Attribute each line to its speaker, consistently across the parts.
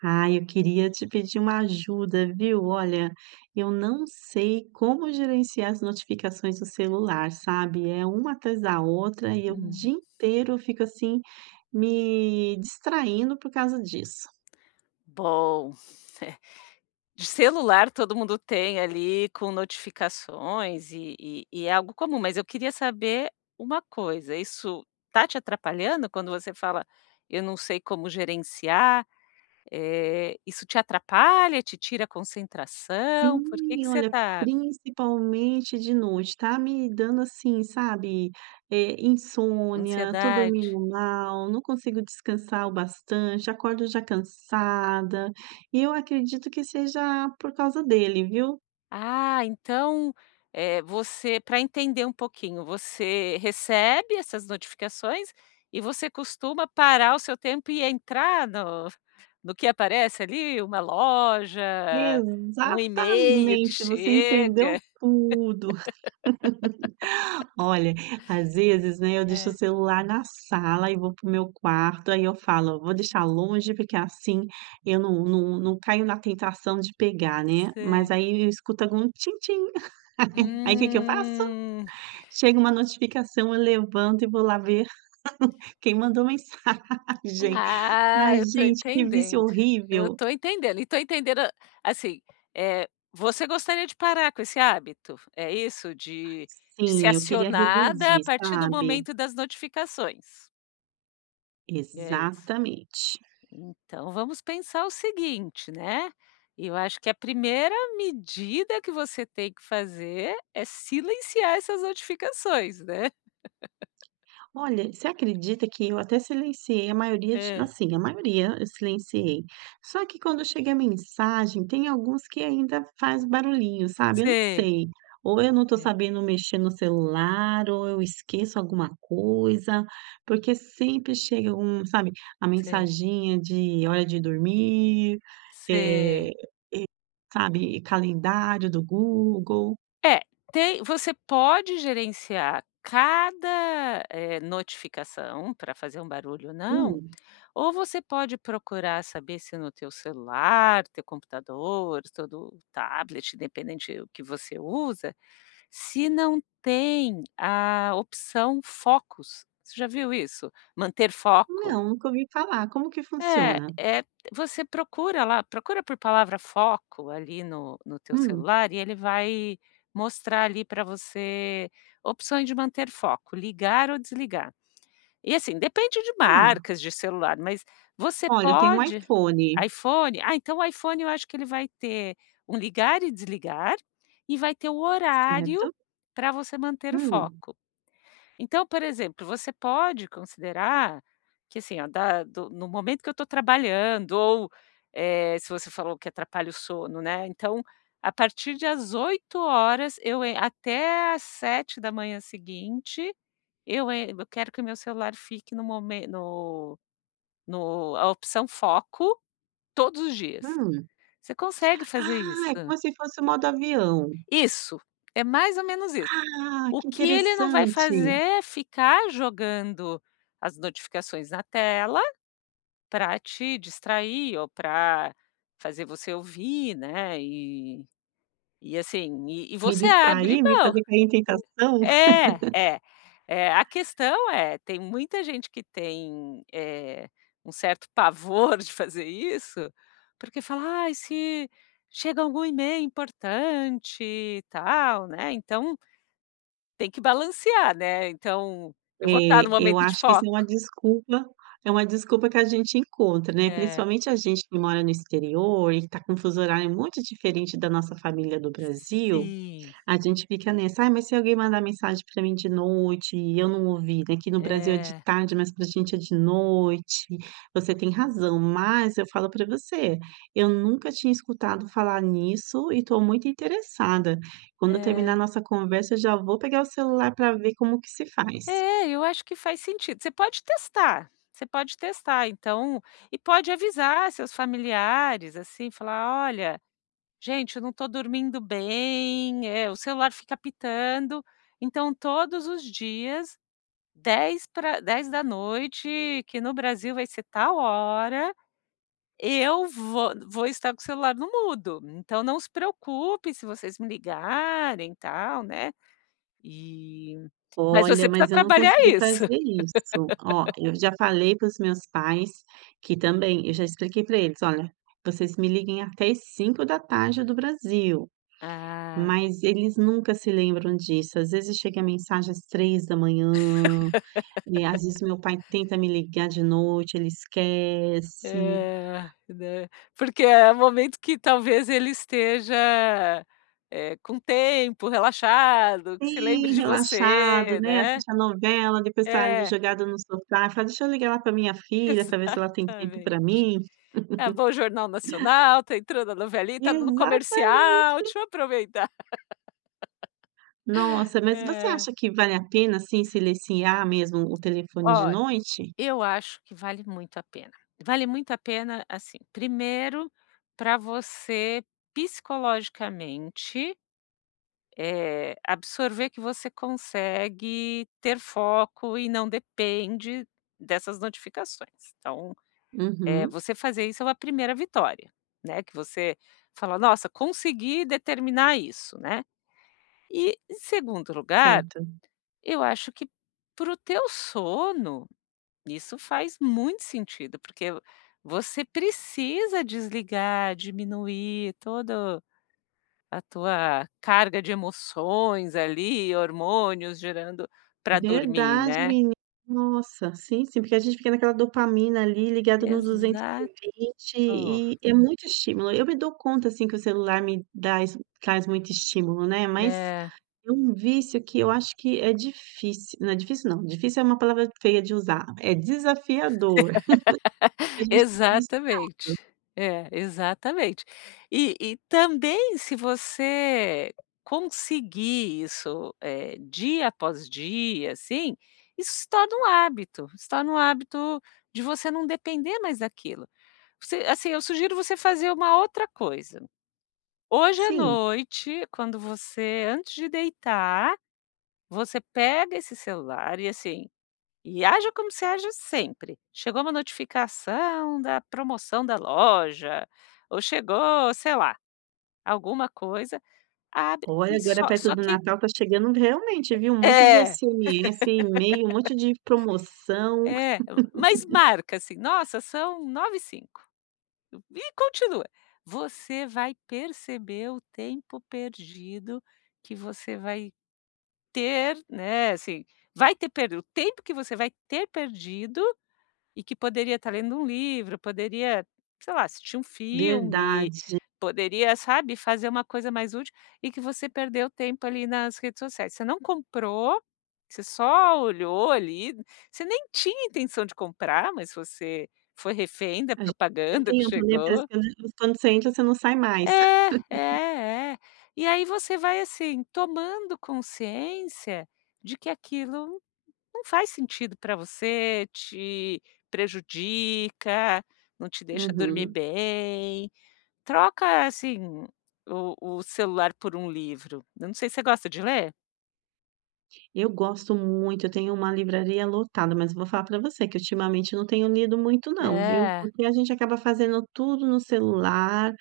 Speaker 1: Ah, eu queria te pedir uma ajuda, viu, olha, eu não sei como gerenciar as notificações do celular, sabe, é uma atrás da outra e eu o
Speaker 2: Hum.
Speaker 1: dia inteiro eu fico, assim, me distraindo por causa disso.
Speaker 2: Bom, eh, de celular, todo mundo tem ali com notificações e e e é algo comum, mas eu queria saber uma coisa, isso está te atrapalhando quando você fala: "Eu não sei como gerenciar", eh, isso te atrapalha, te tira a concentração, por que
Speaker 1: Sim,
Speaker 2: que você
Speaker 1: olha,
Speaker 2: tá
Speaker 1: principalmente de noite, tá me dando, assim, sabe, eh, insônia, estou
Speaker 2: Ansiedade.
Speaker 1: dormindo mal, não consigo descansar o bastante, acordo já cansada, e eu acredito que seja por causa dele, viu.
Speaker 2: Ah, então, eh, você para entender um pouquinho, você recebe essas notificações e você costuma parar o seu tempo e entrar no no que aparece ali uma loja, um email que
Speaker 1: Exatamente, você entendeu
Speaker 2: chega?
Speaker 1: tudo, olha, às vezes, né, eu deixo o
Speaker 2: É.
Speaker 1: celular na sala e vou para o meu quarto aí eu falo: "Vou deixar longe, porque assim eu não não não caio na tentação de pegar, né", mas
Speaker 2: Sei.
Speaker 1: aí eu escuto com tin-tin e aí que que eu faço?
Speaker 2: Hum.
Speaker 1: Chega uma notificação, eu levanto e vou lá ver quem mandou mensagem. Ai
Speaker 2: Ah, eu tô
Speaker 1: gente que vício
Speaker 2: entendendo, eu
Speaker 1: horrível.
Speaker 2: tô entendendo e tô entendendo, assim, eh, você gostaria de parar com esse hábito, é isso? De de ser
Speaker 1: Sim, eu queria
Speaker 2: acionada a
Speaker 1: reduzir,
Speaker 2: partir do
Speaker 1: sabe.
Speaker 2: momento das notificações? É isso.
Speaker 1: Exatamente.
Speaker 2: Então, vamos pensar o seguinte, né, eu acho que a primeira medida que você tem que fazer é silenciar essas notificações, né?
Speaker 1: Olha, você acredita que eu até silenciei a maioria de
Speaker 2: Hã.
Speaker 1: assim, a maioria eu silenciei. Só que quando chega a mensagem, tem alguns que ainda faz barulhinho, sabe. Eu não
Speaker 2: Sei.
Speaker 1: sei. Ou eu não estou
Speaker 2: É.
Speaker 1: sabendo mexer no celular ou eu esqueço alguma coisa, porque sempre chega um sabe, a
Speaker 2: Sim.
Speaker 1: mensaginha de hora de dormir, eh,
Speaker 2: Sei.
Speaker 1: e sabe, calendário do Google.
Speaker 2: É tem você pode gerenciar cada, eh, notificação para fazer um barulho ou não,
Speaker 1: Hum.
Speaker 2: ou você pode procurar saber se no teu celular, teu computador, todo tablet, independente do que você usa, se não tem a opção focus, você já viu isso? Manter foco?
Speaker 1: Não, nunca ouvi falar. Como que
Speaker 2: É,
Speaker 1: funciona?
Speaker 2: é. Você procura lá procura por palavra foco ali no no teu
Speaker 1: Hum.
Speaker 2: celular e ele vai mostrar ali pra você opções de manter foco, ligar ou desligar, e assim, depende de
Speaker 1: Ah.
Speaker 2: marcas de celular, mas você
Speaker 1: Olha, eu tenho um
Speaker 2: pode
Speaker 1: iPhone.
Speaker 2: iPhone? Ah, então o iPhone eu acho que ele vai ter um ligar e desligar e vai ter o horário
Speaker 1: Certo.
Speaker 2: para você manter o
Speaker 1: Hum.
Speaker 2: foco. Então, por exemplo, você pode considerar que assim da do no momento que eu estou trabalhando ou, eh, se você falou que atrapalha o sono, né, então, a partir de as 20h eu en até às 7h seguinte, eu en eu quero que o meu celular fique no mo no no a opção foco todos os dias.
Speaker 1: Hum.
Speaker 2: Você consegue fazer isso.
Speaker 1: Ah, é como se fosse o modo avião.
Speaker 2: Isso! É mais ou menos isso.
Speaker 1: Ah,
Speaker 2: O
Speaker 1: que
Speaker 2: que ele não vai fazer
Speaker 1: interessante.
Speaker 2: é ficar jogando as notificações na tela pra te distrair ou para fazer você ouvir, né. E e assim e e
Speaker 1: Me
Speaker 2: você abre
Speaker 1: distrair, me
Speaker 2: mão.
Speaker 1: fazer cair em tentação.
Speaker 2: É, é, é. A questão é tem muita gente que tem, eh, um certo pavor de fazer isso, porque fala: "Ai, se chega algum e-mail importante e tal", né? Então tem que balancear, né. Então, eu
Speaker 1: É,
Speaker 2: vou estar no
Speaker 1: eu
Speaker 2: momento de
Speaker 1: acho que isso
Speaker 2: foco.
Speaker 1: é uma desculpa. É uma desculpa que a gente encontra, né.
Speaker 2: É.
Speaker 1: Principalmente a gente que mora no exterior e que está com um fuso horário muito diferente da nossa família do Brasil.
Speaker 2: Sim.
Speaker 1: A gente fica nessa "ai, mas e se alguém mandar mensagem para mim de noite e eu não ouvir?", "aqui no Brasil é de
Speaker 2: É.
Speaker 1: tarde, mas para a gente é de noite". Você tem razão, mas, eu falo para você, eu nunca tinha escutado falar nisso e estou muito interessada. Quando eu terminar a
Speaker 2: É.
Speaker 1: nossa conversa, eu já vou pegar o celular para ver como que se faz.
Speaker 2: É, eu acho que faz sentido. Você pode testar, você pode testar. Então e pode avisar seus familiares assim e falar: "Olha, gente, eu não estou dormindo bem, eh, o celular fica apitando, então todos os dias 10 pra 22h que no Brasil vai ser tal hora, eu vou vou estar com o celular no mudo. Então não se preocupe se vocês me ligarem e tal", né. E mas você
Speaker 1: Olha,
Speaker 2: precisa
Speaker 1: mas eu não
Speaker 2: trabalhar
Speaker 1: consegui
Speaker 2: isso.
Speaker 1: fazer isso. Ó, eu já falei para os meus pais que, também eu já expliquei para eles: "Olha, vocês me liguem até às 17h do Brasil",
Speaker 2: Ah.
Speaker 1: mas eles nunca se lembram disso. Às vezes chega a mensagem às 3h e às vezes meu pai tenta me ligar de noite. Ele esquece.
Speaker 2: É, né. Porque é o momento que, talvez, ele esteja, eh, com tempo, relaxado, que se lembre
Speaker 1: Sim,
Speaker 2: de
Speaker 1: relaxado,
Speaker 2: você,
Speaker 1: né?
Speaker 2: né?
Speaker 1: Assistir a novela, depois tá ali
Speaker 2: É.
Speaker 1: jogado no sofá, fala: "Deixa eu ligar lá pra minha filha, pra ver se ela tem tempo
Speaker 2: Exatamente.
Speaker 1: para mim."
Speaker 2: É bom o Jornal Nacional, está entrando a novelita, no
Speaker 1: Exatamente.
Speaker 2: comercial. Deixa eu aproveitar!
Speaker 1: Nossa, mas você
Speaker 2: É.
Speaker 1: acha que vale a pena assim silenciar mesmo o telefone de
Speaker 2: Olha,
Speaker 1: noite?
Speaker 2: eu acho que vale muito a pena. Vale muito a pena, assim, 1º para você psicologicamente, eh, absorver que você consegue ter foco e não depende dessas notificações. Então, eh,
Speaker 1: Uhum.
Speaker 2: você fazer isso é a primeira vitória, né, que você fala: "Nossa, conseguir determinar isso", né. E, em segundo lugar,
Speaker 1: Certo.
Speaker 2: eu acho que para o teu sono isso faz muito sentido, porque você precisa desligar, diminuir todo a tua carga de emoções ali, hormônios gerando para dormir,
Speaker 1: Verdade,
Speaker 2: né?
Speaker 1: meni nossa, sim, sim, porque a gente fica naquela dopamina ali, ligada no duzentos
Speaker 2: Exato.
Speaker 1: e vinte e é muito estímulo. Eu me dou conta assim que o celular me dras traz muito estímulo, né. Mas
Speaker 2: É.
Speaker 1: é um vício que eu acho que é difíci não, difícil não, difícil é uma palavra feia de usar. É desafiador, que a gente fica viciado.
Speaker 2: Exatamente. É, exatamente. E e também se você conseguir isso, eh, dia após dia, assim, isso se torna um hábito, se torna um hábito de você não depender mais daquilo. Você assim, eu sugiro você fazer uma outra coisa: hoje à
Speaker 1: Sim.
Speaker 2: noite, quando você antes de deitar, você pega esse celular e, assim, e haja como você haja sempre. Chegou uma notificação da promoção da loja ou chegou sei lá alguma coisa, abre
Speaker 1: Olha,
Speaker 2: e
Speaker 1: agora
Speaker 2: só
Speaker 1: perto
Speaker 2: só
Speaker 1: do
Speaker 2: que
Speaker 1: Natal tá chegando realmente, viu? Um
Speaker 2: É
Speaker 1: monte de
Speaker 2: é.
Speaker 1: SMS, e-mail, um monte de promoção.
Speaker 2: É, mas marca, assim, nossa, são 21h05 e continua. Você vai perceber o tempo perdido que você vai ter, né, assim, vai ter per o tempo que você vai ter perdido e que poderia estar lendo um livro, poderia, sei lá, assistir um filme,
Speaker 1: Verdade.
Speaker 2: poderia, sabe, fazer uma coisa mais útil e que você perdeu tempo ali nas redes sociais, você não comprou, você só olhou ali. Você nem tinha intenção de comprar, mas você foi refém da
Speaker 1: A gente perde
Speaker 2: propaganda que
Speaker 1: tempo, né. Parece
Speaker 2: chegou.
Speaker 1: que quand quando você entra, você não sai mais.
Speaker 2: É, é, é. E aí você vai, assim, tomando consciência de que aquilo não faz sentido para você, te prejudica, não te deixa dormir
Speaker 1: Uhum.
Speaker 2: bem. Troca, assim, o o celular por um livro. Eu não sei, você gosta de ler?
Speaker 1: Eu gosto muito, eu tenho uma livraria lotada, mas eu vou falar para você que ultimamente eu não tenho lido muito, não viu,
Speaker 2: É.
Speaker 1: porque a gente acaba fazendo tudo no celular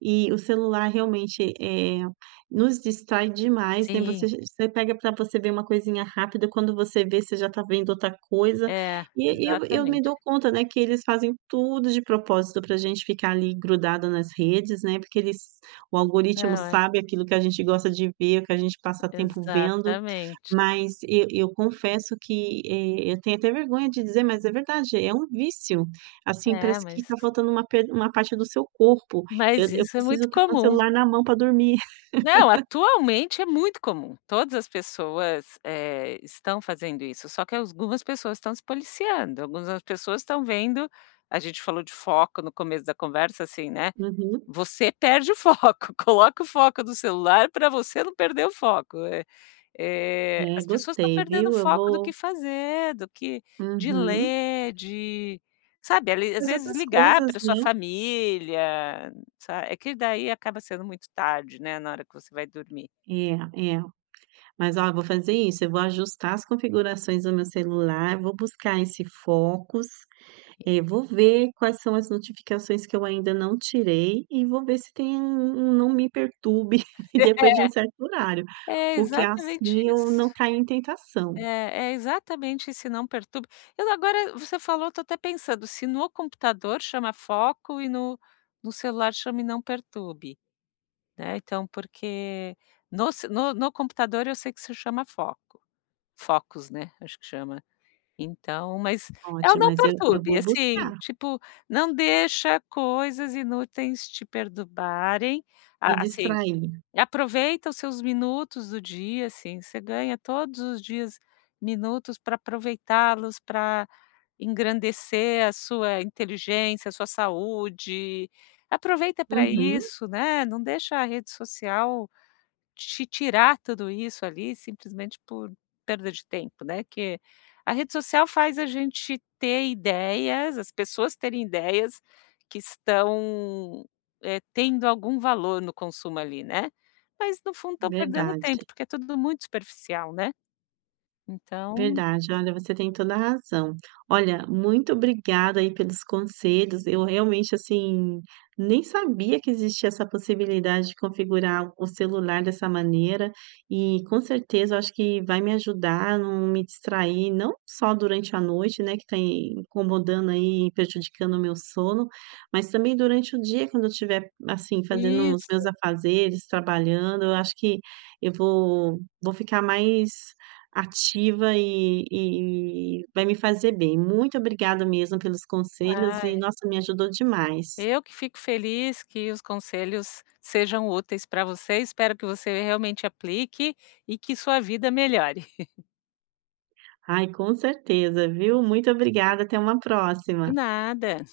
Speaker 1: e o celular realmente, eh, nos distrai demais, né,
Speaker 2: Sim.
Speaker 1: você você pega para você ver uma coisinha rápida, quando você vê, você já tá vendo outra coisa
Speaker 2: É,
Speaker 1: e e eu eu me
Speaker 2: exatamente.
Speaker 1: dou conta, né, que eles fazem, tudo de propósito para a gente ficar ali grudado nas redes, né, porque eles o algoritmo
Speaker 2: Não, é.
Speaker 1: sabe aquilo que a gente gosta de ver, o que a gente passa tempo vendo,
Speaker 2: Exatamente.
Speaker 1: mas e eu confesso que, eh, eu tenho até vergonha de dizer, mas é verdade, é um vício, assim,
Speaker 2: É,
Speaker 1: parece que está
Speaker 2: mas
Speaker 1: faltando uma pe uma parte do seu corpo. Eu
Speaker 2: Mas
Speaker 1: eu
Speaker 2: isso é muito
Speaker 1: preciso trocar um
Speaker 2: comum.
Speaker 1: celular na mão para dormir.
Speaker 2: Não. Atualmente é muito comum. Todas as pessoas, eh, estão fazendo isso. Só que algumas pessoas estão se policiando, algumas pessoas estão vendo. A gente falou de foco no começo da conversa, assim, né,
Speaker 1: Uhum.
Speaker 2: você perde o foco, coloca o foco no celular para você não perder o foco, é. Eh,
Speaker 1: É,
Speaker 2: as pessoas estão
Speaker 1: gostei,
Speaker 2: perdendo o
Speaker 1: viu, eu
Speaker 2: foco do
Speaker 1: vou
Speaker 2: que fazer do que de
Speaker 1: Uhum.
Speaker 2: ler, de sabe ali, às
Speaker 1: As
Speaker 2: vezes
Speaker 1: outras
Speaker 2: ligar
Speaker 1: coisas,
Speaker 2: para a sua
Speaker 1: né?
Speaker 2: família, sabe é que daí acaba sendo muito tarde, né, na hora que você vai dormir.
Speaker 1: É é, mas ó, eu vou fazer isso, eu vou ajustar as configurações do meu celular, vou buscar esse focus, eh, vou ver quais são as notificações que eu ainda não tirei, e vou ver se tem um um não me perturbe depois de um certo horário,
Speaker 2: É, é
Speaker 1: porque
Speaker 2: exatamente
Speaker 1: assim eu não
Speaker 2: isso.
Speaker 1: cai em tentação.
Speaker 2: É é exatamente esse não perturbe. Eu agora você falou, eu tô até pensando, se no computador chama foco e no no celular chama não perturbe, né, então, porque no ce no no computador, eu sei que se chama foco, focus, né, acho que chama então, mas é o
Speaker 1: Ótimo,
Speaker 2: não
Speaker 1: mas eu eu
Speaker 2: perturbe,
Speaker 1: vou
Speaker 2: assim,
Speaker 1: buscar.
Speaker 2: tipo não deixa coisas inúteis te perturbarem.
Speaker 1: Me
Speaker 2: A assim,
Speaker 1: distrair.
Speaker 2: aproveita os seus minutos do dia, assim, você ganha todos os dias, minutos para aproveitá-los pra engrandecer a sua inteligência, a sua saúde, aproveita para
Speaker 1: Uhum.
Speaker 2: isso, né, não deixa a rede social te tirar tudo isso ali simplesmente por perda de tempo, né, que a rede social faz a gente ter ideias, as pessoas terem ideias que estão, eh, tendo algum valor no consumo ali, né, mas no fundo estão perdendo tempo,
Speaker 1: Verdade.
Speaker 2: porque é tudo muito superficial, né, então.
Speaker 1: Verdade. Olha, você tem toda a razão, olha, muito obrigada aí pelos conselhos. Eu realmente, assim, nem sabia que existia essa possibilidade de configurar o celular dessa maneira, e com certeza eu acho que vai me ajudar não me distrair, não só durante a noite, né, que tem incomodando aí, prejudicando o meu sono, mas também durante o dia, quando eu tiver, assim, fazendo os
Speaker 2: Isso.
Speaker 1: meus afazeres trabalhando, eu acho que eu vou vou ficar mais ativa e e vai me fazer bem. Muito obrigada mesmo pelos
Speaker 2: Ah
Speaker 1: conselhos
Speaker 2: é.
Speaker 1: e, nossa, me ajudou demais.
Speaker 2: Eu que fico feliz, que os conselhos sejam úteis para você. Espero que você realmente aplique e que sua vida melhore.
Speaker 1: Ai, com certeza, viu, muito obrigada até uma
Speaker 2: De
Speaker 1: próxima.
Speaker 2: nada.